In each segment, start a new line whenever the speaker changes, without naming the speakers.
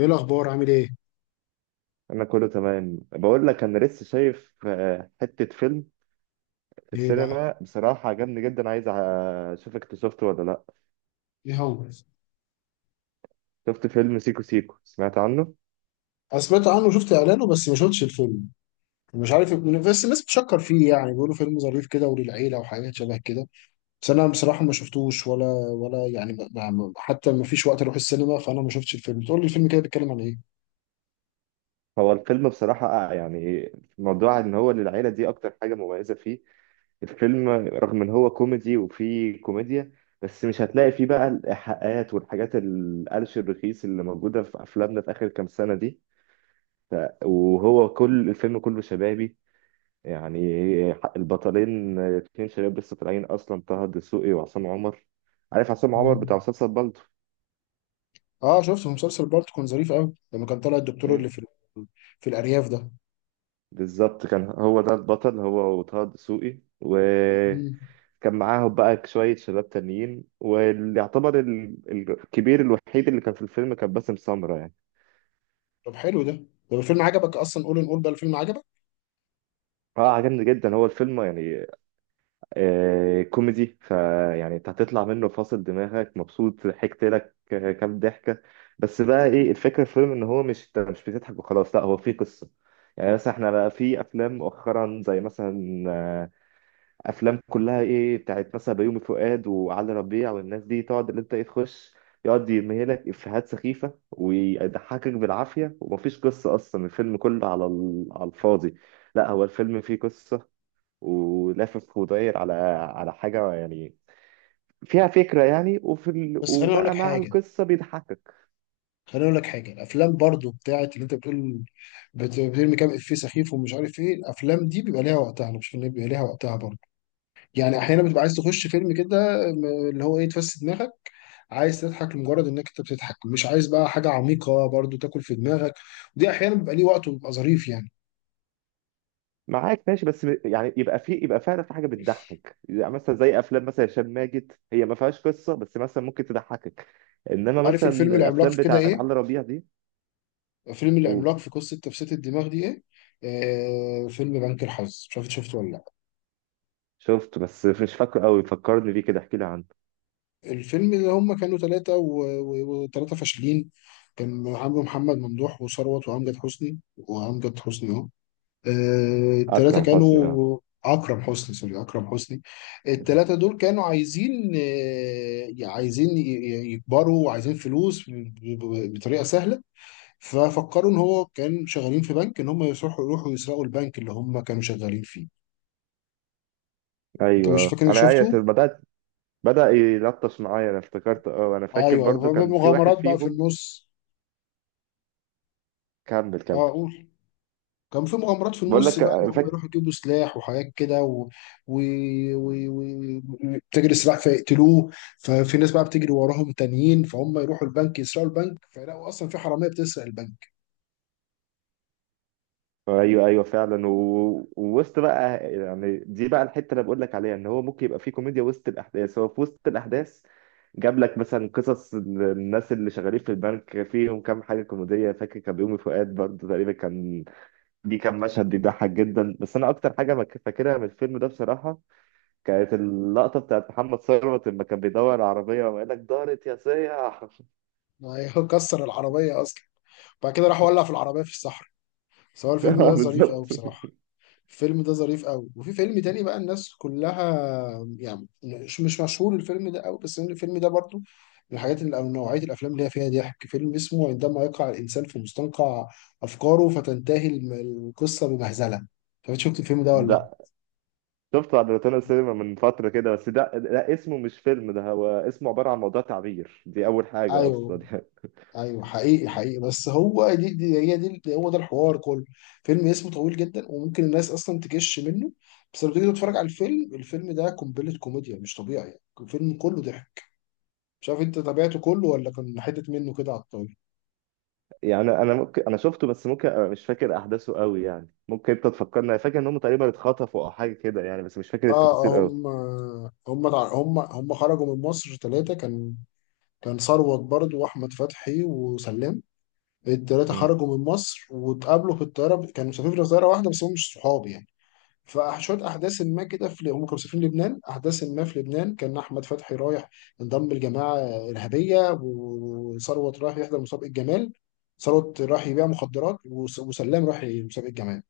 ايه الاخبار؟ عامل ايه؟
انا كله تمام بقول لك انا لسه شايف حتة فيلم في
ايه بقى؟
السينما بصراحة عجبني جدا. عايز اشوفك انت شفته ولا لا؟
ايه هو؟
شفت فيلم سيكو سيكو؟ سمعت عنه؟
انا سمعت عنه وشفت اعلانه، بس ما شفتش الفيلم. مش عارف، بس الناس بتشكر فيه، يعني بيقولوا فيلم ظريف كده وللعيله وحاجات شبه كده. بس انا بصراحه ما شفتوش، ولا ولا يعني حتى ما فيش وقت اروح السينما، فانا ما شفتش الفيلم. تقول لي الفيلم كده بيتكلم عن ايه؟
هو الفيلم بصراحة يعني موضوع ان هو للعيلة دي اكتر حاجة مميزة فيه. الفيلم رغم ان هو كوميدي وفيه كوميديا، بس مش هتلاقي فيه بقى الايحاءات والحاجات القلش الرخيص اللي موجودة في افلامنا في اخر كام سنة دي. وهو كل الفيلم كله شبابي يعني. البطلين اتنين شباب لسه طالعين اصلا، طه الدسوقي وعصام عمر. عارف عصام عمر
مم.
بتاع مسلسل بالطو؟
اه، شفته في مسلسل بالطو، كان ظريف قوي لما كان طالع الدكتور
مم.
اللي في ال- في الارياف ده.
بالظبط، كان هو ده البطل، هو وطه الدسوقي،
مم.
وكان معاهم بقى شوية شباب تانيين، واللي يعتبر الكبير الوحيد اللي كان في الفيلم كان باسم سمرة يعني.
طب حلو ده. طب الفيلم عجبك اصلا؟ قول، نقول بقى الفيلم عجبك.
اه عجبني جدا هو الفيلم يعني. كوميدي، فيعني انت هتطلع منه فاصل دماغك مبسوط، ضحكت لك كام ضحكه. بس بقى ايه الفكره في الفيلم، ان هو مش انت مش بتضحك وخلاص، لا هو في قصه. يعني مثلا احنا بقى في افلام مؤخرا زي مثلا افلام كلها ايه بتاعت مثلا بيومي فؤاد وعلي ربيع والناس دي، تقعد اللي انت ايه تخش، يقعد يمهلك افيهات سخيفه ويضحكك بالعافيه ومفيش قصه اصلا، الفيلم كله على على الفاضي. لا هو الفيلم فيه قصه ولافف وداير على على حاجة يعني فيها فكرة يعني، وفي
بس خليني اقول لك
وبقى مع
حاجه،
القصة بيضحكك.
خليني اقول لك حاجه. الافلام برضو بتاعت اللي انت بتقول بترمي كام افيه سخيف ومش عارف ايه، الافلام دي بيبقى ليها وقتها. انا بشوف ان هي بيبقى ليها وقتها برضو. يعني احيانا بتبقى عايز تخش فيلم كده، اللي هو ايه، تفسد دماغك، عايز تضحك لمجرد انك انت بتضحك، مش عايز بقى حاجه عميقه برضو تاكل في دماغك. ودي احيانا بيبقى ليه وقت وبيبقى ظريف يعني.
معاك ماشي، بس يعني يبقى فعلا في حاجة بتضحك، يعني مثلا زي أفلام مثلا هشام ماجد، هي ما فيهاش قصة بس مثلا ممكن تضحكك. إنما
عارف
مثلا
الفيلم العملاق
الأفلام
في كده
بتاعت
ايه؟
علي ربيع دي،
فيلم
قول.
العملاق في قصه تفسير الدماغ دي ايه. آه، فيلم بنك الحظ، مش عارف إنت شفته ولا لأ.
شفت بس مش فاكره قوي، فكرني بيه كده احكي لي عنه.
الفيلم اللي هم كانوا ثلاثة، وثلاثة فاشلين. كان عمرو محمد ممدوح، وثروت، وأمجد حسني، وأمجد حسني أهو. آه، الثلاثة
أكرم حسني، اه.
كانوا أكرم حسني، سوري، أكرم حسني. الثلاثة دول كانوا عايزين، آه، عايزين يكبروا وعايزين فلوس بطريقة سهلة. ففكروا إن هو كان شغالين في بنك، إن هم يروحوا يسرقوا البنك اللي هم كانوا شغالين فيه. أنت
ايوه
مش فاكر
آه.
إنك
انا ايوه
شفته؟
بدات بدا يلطش معايا، انا افتكرت، اه انا فاكر
أيوه
برضو
أيوه،
كان في واحد
مغامرات بقى في
فيهم.
النص.
كمل كمل.
أه قول. كان في مغامرات في
بقول
النص،
لك.
بقى ان هم
فاكر.
يروحوا يجيبوا سلاح وحاجات كده، و... و... و... و... تجري السلاح فيقتلوه. ففي ناس بقى بتجري وراهم تانيين، فهم يروحوا البنك يسرقوا البنك، فيلاقوا اصلا في حراميه بتسرق البنك.
ايوه ايوه فعلا. ووسط بقى يعني، دي بقى الحته اللي بقول لك عليها، ان هو ممكن يبقى في كوميديا وسط الاحداث. هو في وسط الاحداث جاب لك مثلا قصص الناس اللي شغالين في البنك، فيهم كام حاجه كوميديه، فاكر كان بيومي فؤاد برضه تقريبا كان. دي كان مشهد بيضحك جدا. بس انا اكتر حاجه فاكرها من الفيلم ده بصراحه كانت اللقطه بتاعت محمد ثروت لما كان بيدور على عربيه وقال لك دارت يا سيح.
ما هي كسر العربيه اصلا، بعد كده راح ولع في العربيه في الصحراء. سواء الفيلم ده ظريف قوي
بالظبط.
بصراحه. الفيلم ده ظريف قوي. وفي فيلم تاني بقى، الناس كلها يعني مش مشهور الفيلم ده قوي، بس الفيلم ده برضو من الحاجات اللي او نوعيه الافلام اللي هي فيها ضحك. فيلم اسمه عندما يقع الانسان في مستنقع افكاره فتنتهي القصه بمهزله. فانت شفت الفيلم ده ولا لا؟
ده شفته على روتانا سينما من فترة كده، بس ده اسمه مش فيلم، ده هو اسمه عبارة عن موضوع تعبير، دي أول حاجة
ايوه
أصلا يعني.
ايوه، حقيقي حقيقي. بس هو دي هي، دي هو ده الحوار كله. فيلم اسمه طويل جدا وممكن الناس اصلا تكش منه. بس لما تيجي تتفرج على الفيلم، الفيلم ده قنبله كوميديا مش طبيعي، الفيلم كله ضحك. مش عارف انت تابعته كله ولا كان حتة منه كده على الطاولة.
يعني أنا ممكن أنا شفته بس ممكن أبقى مش فاكر أحداثه قوي يعني، ممكن أنت تفكرني، أنا فاكر إن هم تقريبا اتخطفوا أو حاجة كده يعني، بس مش فاكر التفاصيل
اه،
قوي.
هم هم هم خرجوا من مصر ثلاثة. كان كان ثروت برضو، واحمد فتحي، وسلام. الثلاثة
امم.
خرجوا من مصر واتقابلوا في الطيارة، كانوا مسافرين في طيارة واحدة بس هم مش صحاب يعني. فشوية أحداث ما كده، في هم كانوا مسافرين لبنان. أحداث ما في لبنان، كان أحمد فتحي رايح انضم لجماعة إرهابية، وثروت رايح يحضر مسابقة جمال. ثروت راح يبيع مخدرات، وسلام راح مسابقة جمال.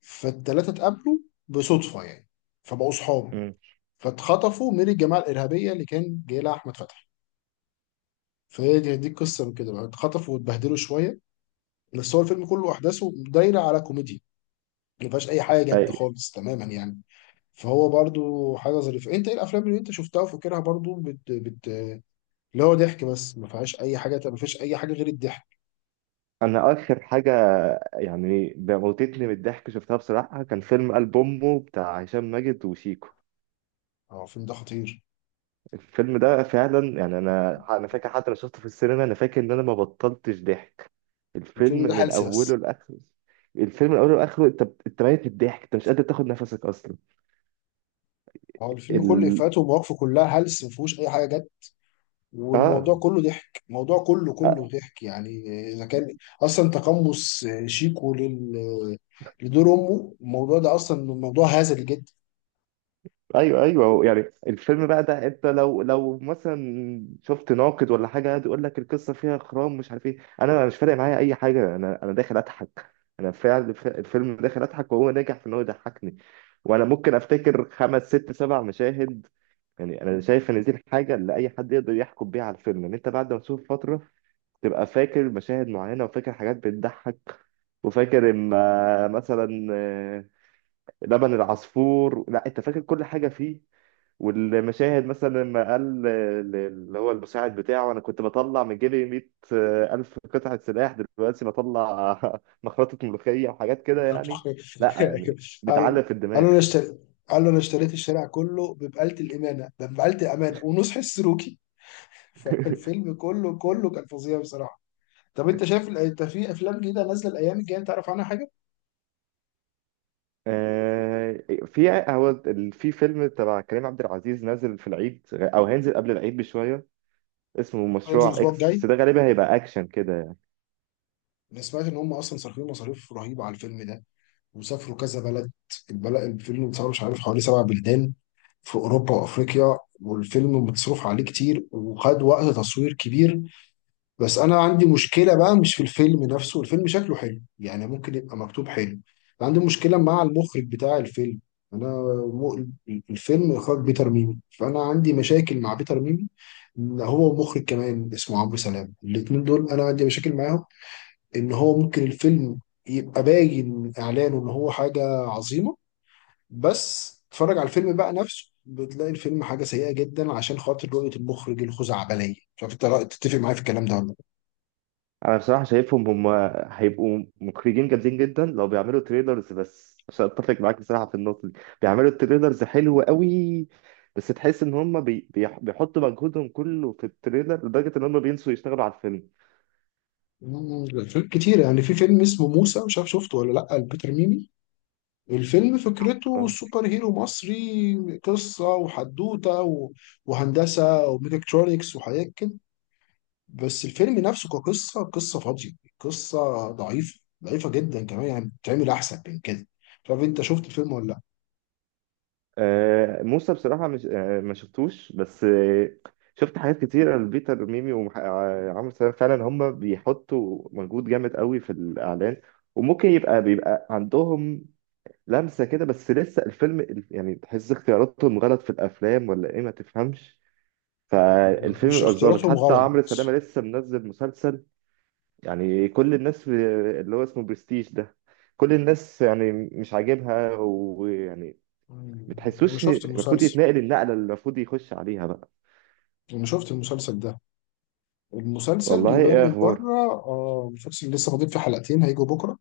فالتلاتة اتقابلوا بصدفة يعني، فبقوا صحاب.
امم.
فاتخطفوا من الجماعة الإرهابية اللي كان جاي لها أحمد فتحي. فهي دي القصة، من كده بقى اتخطفوا واتبهدلوا شوية. بس هو الفيلم كله أحداثه دايرة على كوميديا، ما فيهاش أي حاجة جد
أيوة.
خالص تماما يعني. فهو برضو حاجة ظريفة. أنت إيه الأفلام اللي أنت شفتها وفاكرها برضو بت... بت... اللي هو ضحك بس ما فيهاش أي حاجة، ما فيش أي حاجة غير الضحك.
أنا آخر حاجة يعني موتتني من الضحك شفتها بصراحة كان فيلم قلب أمه بتاع هشام ماجد وشيكو.
أه، الفيلم ده خطير.
الفيلم ده فعلا يعني انا فاكر، حتى لو شفته في السينما، انا فاكر ان انا ما بطلتش ضحك. الفيلم
الفيلم ده
من
هلس
اوله
بس.
لاخره. الفيلم من اوله لاخره انت انت ميت من الضحك، انت مش قادر تاخد نفسك اصلا.
هو الفيلم كله
ال...
إفيهاته ومواقفه كلها هلس، ما فيهوش أي حاجة جد. والموضوع
اه.
كله ضحك، الموضوع كله
آه،
كله ضحك يعني. اذا كان اصلا تقمص شيكو لل لدور امه، الموضوع ده اصلا موضوع هزلي جدا.
ايوه ايوه يعني، الفيلم بقى ده انت لو مثلا شفت ناقد ولا حاجه قاعد يقول لك القصه فيها خرام مش عارف ايه، انا مش فارق معايا اي حاجه، انا داخل اضحك. انا فعلا الفيلم داخل اضحك، وهو ناجح في ان هو يضحكني. وانا ممكن افتكر خمس ست سبع مشاهد. يعني انا شايف ان دي الحاجه اللي اي حد يقدر يحكم بيها على الفيلم، ان انت بعد ما تشوف فتره تبقى فاكر مشاهد معينه وفاكر حاجات بتضحك. وفاكر اما مثلا لبن العصفور، لا انت فاكر كل حاجه فيه. والمشاهد مثلا لما قال اللي هو المساعد بتاعه: انا كنت بطلع من جيبي 100 الف قطعه سلاح، دلوقتي بطلع مخرطه ملوخيه وحاجات كده يعني. لا يعني
قال،
بتعلق في
قال له
الدماغ.
انا اشتريت، قال له انا اشتريت الشارع كله ببقالة الامانه، ده ببقالة الامانه ونصح السلوكي. فالفيلم كله كان فظيع بصراحه. طب انت شايف انت في افلام جديده نازله الايام الجايه، انت تعرف عنها حاجه؟
آه، في هو في فيلم تبع كريم عبد العزيز نازل في العيد او هينزل قبل العيد بشويه، اسمه
هينزل
مشروع
الاسبوع
اكس،
الجاي.
بس ده غالبا هيبقى اكشن كده يعني.
انا سمعت ان هم اصلا صارفين مصاريف رهيبه على الفيلم ده، وسافروا كذا بلد. البلد الفيلم اتصور، مش عارف، حوالي سبع بلدان في أوروبا وأفريقيا. والفيلم متصرف عليه كتير وخد وقت تصوير كبير. بس أنا عندي مشكلة بقى مش في الفيلم نفسه، الفيلم شكله حلو يعني، ممكن يبقى مكتوب حلو. عندي مشكلة مع المخرج بتاع الفيلم. أنا م... الفيلم إخراج بيتر ميمي، فأنا عندي مشاكل مع بيتر ميمي. هو ومخرج كمان اسمه عمرو سلام، الاتنين دول أنا عندي مشاكل معاهم. ان هو ممكن الفيلم يبقى باين من اعلانه ان هو حاجه عظيمه، بس تتفرج على الفيلم بقى نفسه بتلاقي الفيلم حاجه سيئه جدا عشان خاطر رؤيه المخرج الخزعبليه. مش عارف انت تتفق معايا في الكلام ده ولا لا.
انا بصراحه شايفهم هم هيبقوا مخرجين جامدين جدا لو بيعملوا تريلرز بس، عشان اتفق معاك بصراحه في النقطه دي، بيعملوا تريلرز حلو قوي، بس تحس ان هم بيحطوا مجهودهم كله في التريلر لدرجه ان هم بينسوا يشتغلوا على الفيلم.
أفلام كتير يعني. في فيلم اسمه موسى، مش عارف شفته ولا لا، البيتر ميمي. الفيلم فكرته سوبر هيرو مصري، قصه وحدوته وهندسه وميكاترونكس وحاجات كده. بس الفيلم نفسه كقصة، قصة فاضية، قصة ضعيفة ضعيفة جدا كمان يعني، بتعمل أحسن من كده. مش عارف أنت شفت الفيلم ولا
موسى بصراحة مش ما شفتوش، بس شفت حاجات كتيرة لبيتر ميمي وعمرو سلام، فعلا هم بيحطوا مجهود جامد قوي في الإعلان، وممكن يبقى بيبقى عندهم لمسة كده، بس لسه الفيلم يعني تحس اختياراتهم غلط في الأفلام ولا إيه، ما تفهمش
لأ.
فالفيلم
مش
يبقى ظابط.
اختياراتهم
حتى
غلط.
عمرو سلامة لسه منزل مسلسل، يعني كل الناس اللي هو اسمه برستيج ده، كل الناس يعني مش عاجبها ويعني
مم. أنا
بتحسوش
شفت
المفروض
المسلسل،
يتنقل النقله اللي المفروض يخش عليها بقى.
أنا شفت المسلسل ده. المسلسل
والله
يبان
ايه
من
اخبار.
بره. آه، المسلسل لسه فاضل فيه حلقتين هيجوا بكرة.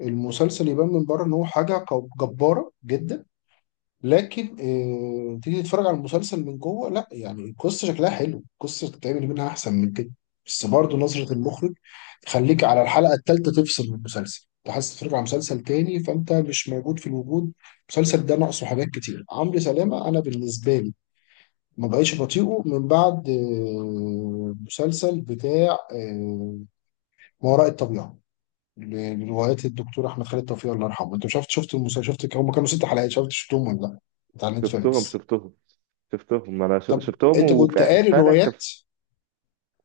المسلسل يبان من بره إن هو حاجة جبارة جدا. لكن آه، تيجي تتفرج على المسلسل من جوه، لا، يعني القصه شكلها حلو، القصه تتعمل منها احسن من كده. بس برضه نظره المخرج تخليك على الحلقه الثالثه تفصل من المسلسل، انت حاسس تتفرج على مسلسل تاني، فانت مش موجود في الوجود. المسلسل ده ناقصه حاجات كتير. عمرو سلامه انا بالنسبه لي ما بقيتش بطيئه من بعد مسلسل بتاع ما وراء الطبيعه، لروايات الدكتور احمد خالد توفيق الله يرحمه. انت مش عارف شفت المسلسل، شفت هم كانوا ست حلقات، شفت شفتهم، ولا لا؟ بتاع
شفتهم
نتفليكس.
شفتهم شفتهم، انا
طب
شفتهم
انت كنت قاري
وفعلا
روايات؟
كف.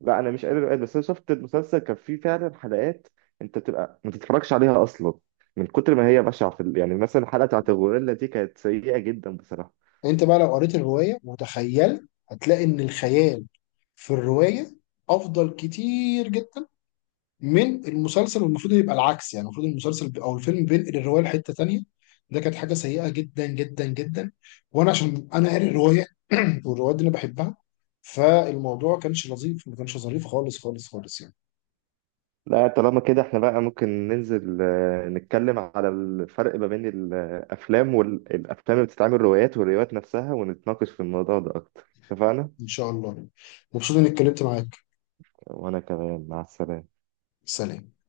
لا انا مش قادر أقول، بس انا شفت المسلسل كان فيه فعلا حلقات انت بتبقى ما تتفرجش عليها اصلا من كتر ما هي بشعه في يعني مثلا الحلقه بتاعت الغوريلا دي كانت سيئه جدا بصراحه.
انت بقى لو قريت الروايه وتخيلت، هتلاقي ان الخيال في الروايه افضل كتير جدا من المسلسل، والمفروض يبقى العكس يعني. المفروض المسلسل او الفيلم بينقل الروايه لحته تانيه. ده كانت حاجه سيئه جدا جدا جدا. وانا عشان انا قاري الروايه والروايات دي انا بحبها، فالموضوع كانش لطيف، ما كانش ظريف خالص خالص خالص يعني.
لا طالما كده احنا بقى ممكن ننزل نتكلم على الفرق ما بين الافلام والافلام اللي بتتعمل روايات والروايات نفسها، ونتناقش في الموضوع ده اكتر، اتفقنا؟
ان شاء الله. مبسوط اني اتكلمت معاك.
وأنا كمان مع السلامة.
سلام.